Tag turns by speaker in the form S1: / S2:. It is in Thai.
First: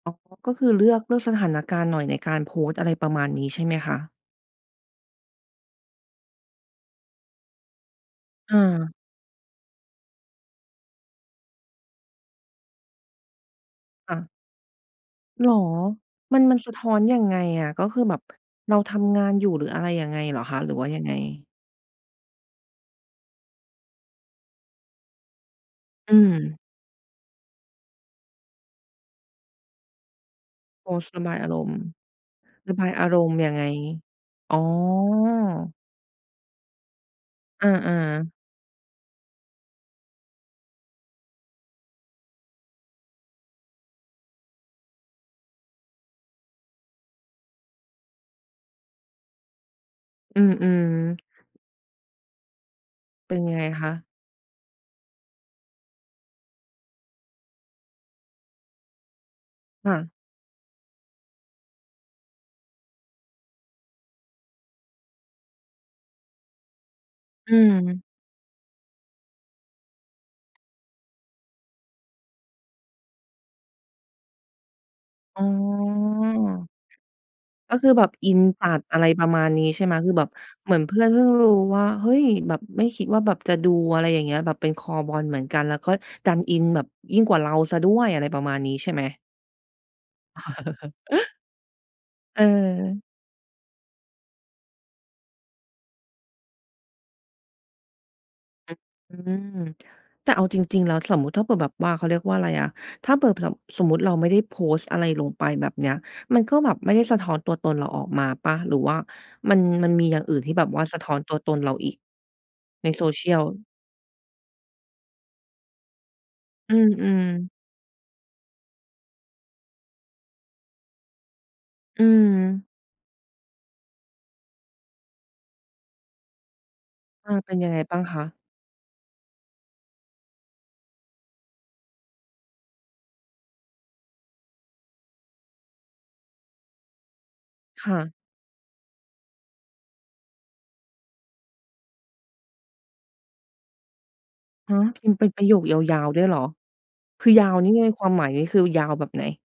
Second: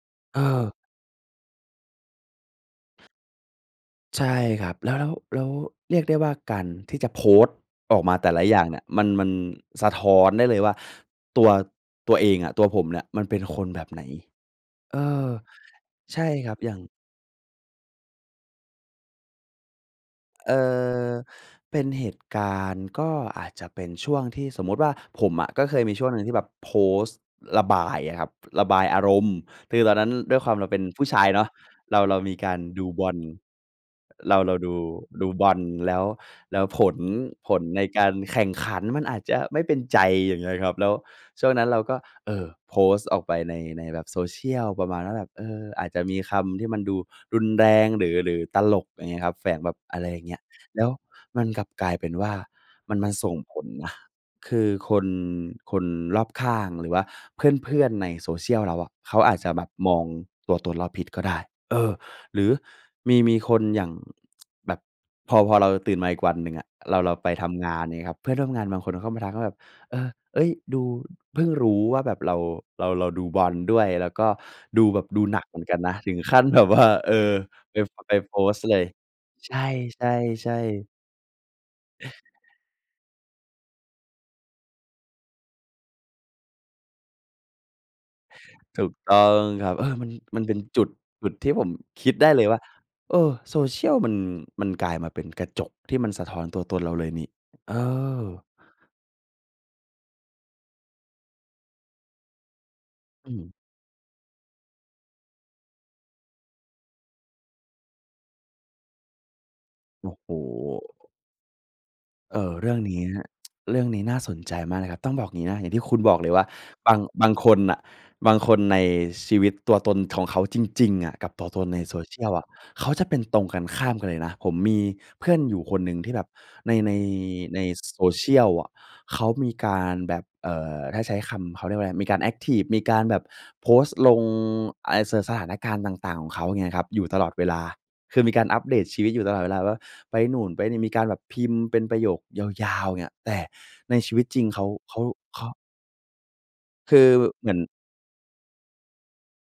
S1: อ๋อ
S2: เ
S1: ก็คื
S2: ออ
S1: อเลือก เลือกสถานการณ์หน่อยในการโพสต์ อะไรประมาณนี้ ใช่ไหมคะ?
S2: ใช่ครับ แล้ว ๆ ๆ เรียกได้ว่า การที่จะโพสต์ออกมาแต่ละอย่างเนี่ย
S1: เออ
S2: มัน มันสะท้อนได้เลยว่า ตัว ตัวเองอะ ตัวผมเนี่ยมันเป็นคนแบบไหน
S1: ค่ะ
S2: เออ
S1: เหรอ?
S2: ใช่
S1: มัน
S2: ครั
S1: มั
S2: บ
S1: น
S2: อ
S1: ส
S2: ย่
S1: ะ
S2: าง
S1: ท้อนยังไงอะ? ก็คือแบบเราทำงานอยู่ หรืออะไรยังไงเหรอ
S2: เอ
S1: คะ?
S2: ่
S1: หรือว่ายังไ
S2: อ
S1: ง?์
S2: เป็นเหตุการณ์ ก็อาจจะเป็นช่วงที่สมมติว่าผมอะ ก็เคยมีช่ว
S1: อ
S2: ง
S1: ื
S2: หนึ่งที่แบบ
S1: ม
S2: โพสต์ระบายอะครับ ระบายอารมณ์ คือ ตอนนั้นด้วยความ เราเป็น
S1: โพ
S2: ผู
S1: ส
S2: ้
S1: ต์
S2: ช
S1: ร
S2: า
S1: ะ
S2: ย
S1: บาย
S2: เนา
S1: อ
S2: ะ
S1: ารมณ์
S2: เรา เรามีการ
S1: ระ
S2: ด
S1: บ
S2: ู
S1: ายอ
S2: บ
S1: า
S2: อ
S1: ร
S2: ล
S1: มณ์ยังไง?
S2: เรา เร
S1: อ๋
S2: า
S1: อ
S2: ดู ดูบอลแล้ว แล้วผล ผล
S1: เออ
S2: ในการ
S1: ๆ
S2: แข่งขันมันอาจจะไม่เป็นใจ อย่างเงี้ยครับ แล้วช่วงนั้นเราก็ เอ่อ โพสต์ออกไปใน ในแบบ Social ประมาณว่าแบบ เออ อาจจะมีคำที่มันดูรุนแรงหรือ หรือตลก อย่างเงี้ยครับ แฝงแบบ อะไรอย่างเงี
S1: อ
S2: ้
S1: ื
S2: ย แล
S1: ม
S2: ้ว
S1: ๆ
S2: มันกลับกลายเป็นว่า มันมาส
S1: เป
S2: ่ง
S1: ็นยั
S2: ผ
S1: งไง
S2: ล
S1: ค
S2: น
S1: ะ?
S2: ะ คือคน คนรอบข้าง หรือว่าเพื่อน ๆ ใน Social เราอะ เขาอาจจะแบบ
S1: ค
S2: ม
S1: ่
S2: อง
S1: ะ
S2: ตัวตนเราผิดก็ได้ เออ หรือมี มีคนอย่าง แบบพอ พอเราตื่นมาอีกวันหนึ่งอะ เรา เราไปท
S1: อ
S2: ำงาน อย่างง
S1: ืม
S2: ี้ครับ เพื่อนร่วมงานบางคนเขาเข้ามาทักว่าแบบ เออ เฮ้ย ดู เพิ่งรู้ว่าแบบเรา เรา เราดูบอลด้วย แล้วก็ดูแบบดูห
S1: อ
S2: นั
S1: ๋
S2: กเหมือนกันนะ ถึงขั้น แบบ
S1: อ
S2: ว่า เออ
S1: ก็
S2: ไป
S1: คือ
S2: ฟ
S1: แบบ
S2: ไป
S1: อิ
S2: โพ
S1: น
S2: สต
S1: จ
S2: ์
S1: ั
S2: เล
S1: ด
S2: ย
S1: อะไรประมา
S2: ใ
S1: ณ
S2: ช
S1: นี้ ใช่ไหม? คือแบบ
S2: ่
S1: เหมือ
S2: ๆ
S1: น
S2: ๆ
S1: เพื่อนเพิ่งรู้ว่า เฮ้ย แบบไม่คิดว่าแบบจะดู อะไรอย่างเงี้ย แบบเป็นคอบอลเหมือนกัน แล้วก็ดันอินแบบยิ่งกว่าเราเสียด้วย อะไรประมาณนี้
S2: ถ
S1: ใ
S2: ู
S1: ช่
S2: ก
S1: ไหม?
S2: ต้องครับ เออ มัน มันเป็นจุด จุดที่ผมคิดได้เลยว่า
S1: เออ
S2: เออ Social มัน มันกลายมาเป็นกระจกที่มันสะท้อนตัวตนเราเลยนี่ เออ
S1: อือ อืม แต่เอาจริง ๆ แล้ว สมมุติถ้าเผื่อแบบว่า เขาเรียกว่าอะไรอะ ถ้าเผ
S2: อ
S1: ื่
S2: ื
S1: อแพล
S2: ม
S1: บ สมมุติเราไม่ได้โพสต์อะไรลงไปแบบเนี้ย มันก็แบบไม่ได้สะท้อนตัวตนเราออกมาเปล่า? หรือว่ามัน มันมี
S2: โอ้
S1: อย่าง
S2: โฮ
S1: อื่นที่แบบว่าสะท้อนตัวตนเราอีก
S2: เออ เรื่อง
S1: ใน
S2: เนี้ย
S1: Social
S2: เรื่องนี้น่าสนใจมากนะครับ ต้องบอกงี้นะ อย่างที่คุณบอกเลยว่า
S1: อื
S2: บาง
S1: ม
S2: บาง
S1: ๆ
S2: คนน่ะ บางคนในชีวิต ตัวตนของเขาจริง ๆ อะกับตัวตนใน
S1: อื
S2: Social อะ
S1: ม
S2: เขาจะเป็นตรงกันข้ามกันเลยนะ ผมมีเพื่อนอยู่คนหนึ่งที่แบบใน ใน
S1: อา เป็
S2: ใ
S1: น
S2: น
S1: ยังไงบ้างคะ?
S2: Social อะ เขามีการแบบ เอ่อ ถ้าใช้คำ เขาเรียกว่าอะไร มีการแอ็กทิฟ มีการแบบโพสต์ลงอะไร ส สถานการณ์ต่าง ๆ ของเขา เงี้ยครับ อยู่ตลอดเวลา
S1: ค่ะ
S2: คือมีการอัปเดตชีวิตอยู่ตลอดเวลาว่า ไปนู่นไปนี่ มีการแบบพิมพ์เป็นประโยคยาว ๆ อย่างเงี้ย แต่ในชีวิตจริง เขา
S1: ฮะ
S2: เข
S1: พ
S2: า
S1: ิมพ์เป็น
S2: เข
S1: ประ
S2: า
S1: โยคยาว ๆ ด้วยเหรอ?
S2: คือ
S1: คือย
S2: เห
S1: า
S2: มื
S1: ว
S2: อน
S1: นี่ ในความหมายนี้ คือยาวแบบไหน?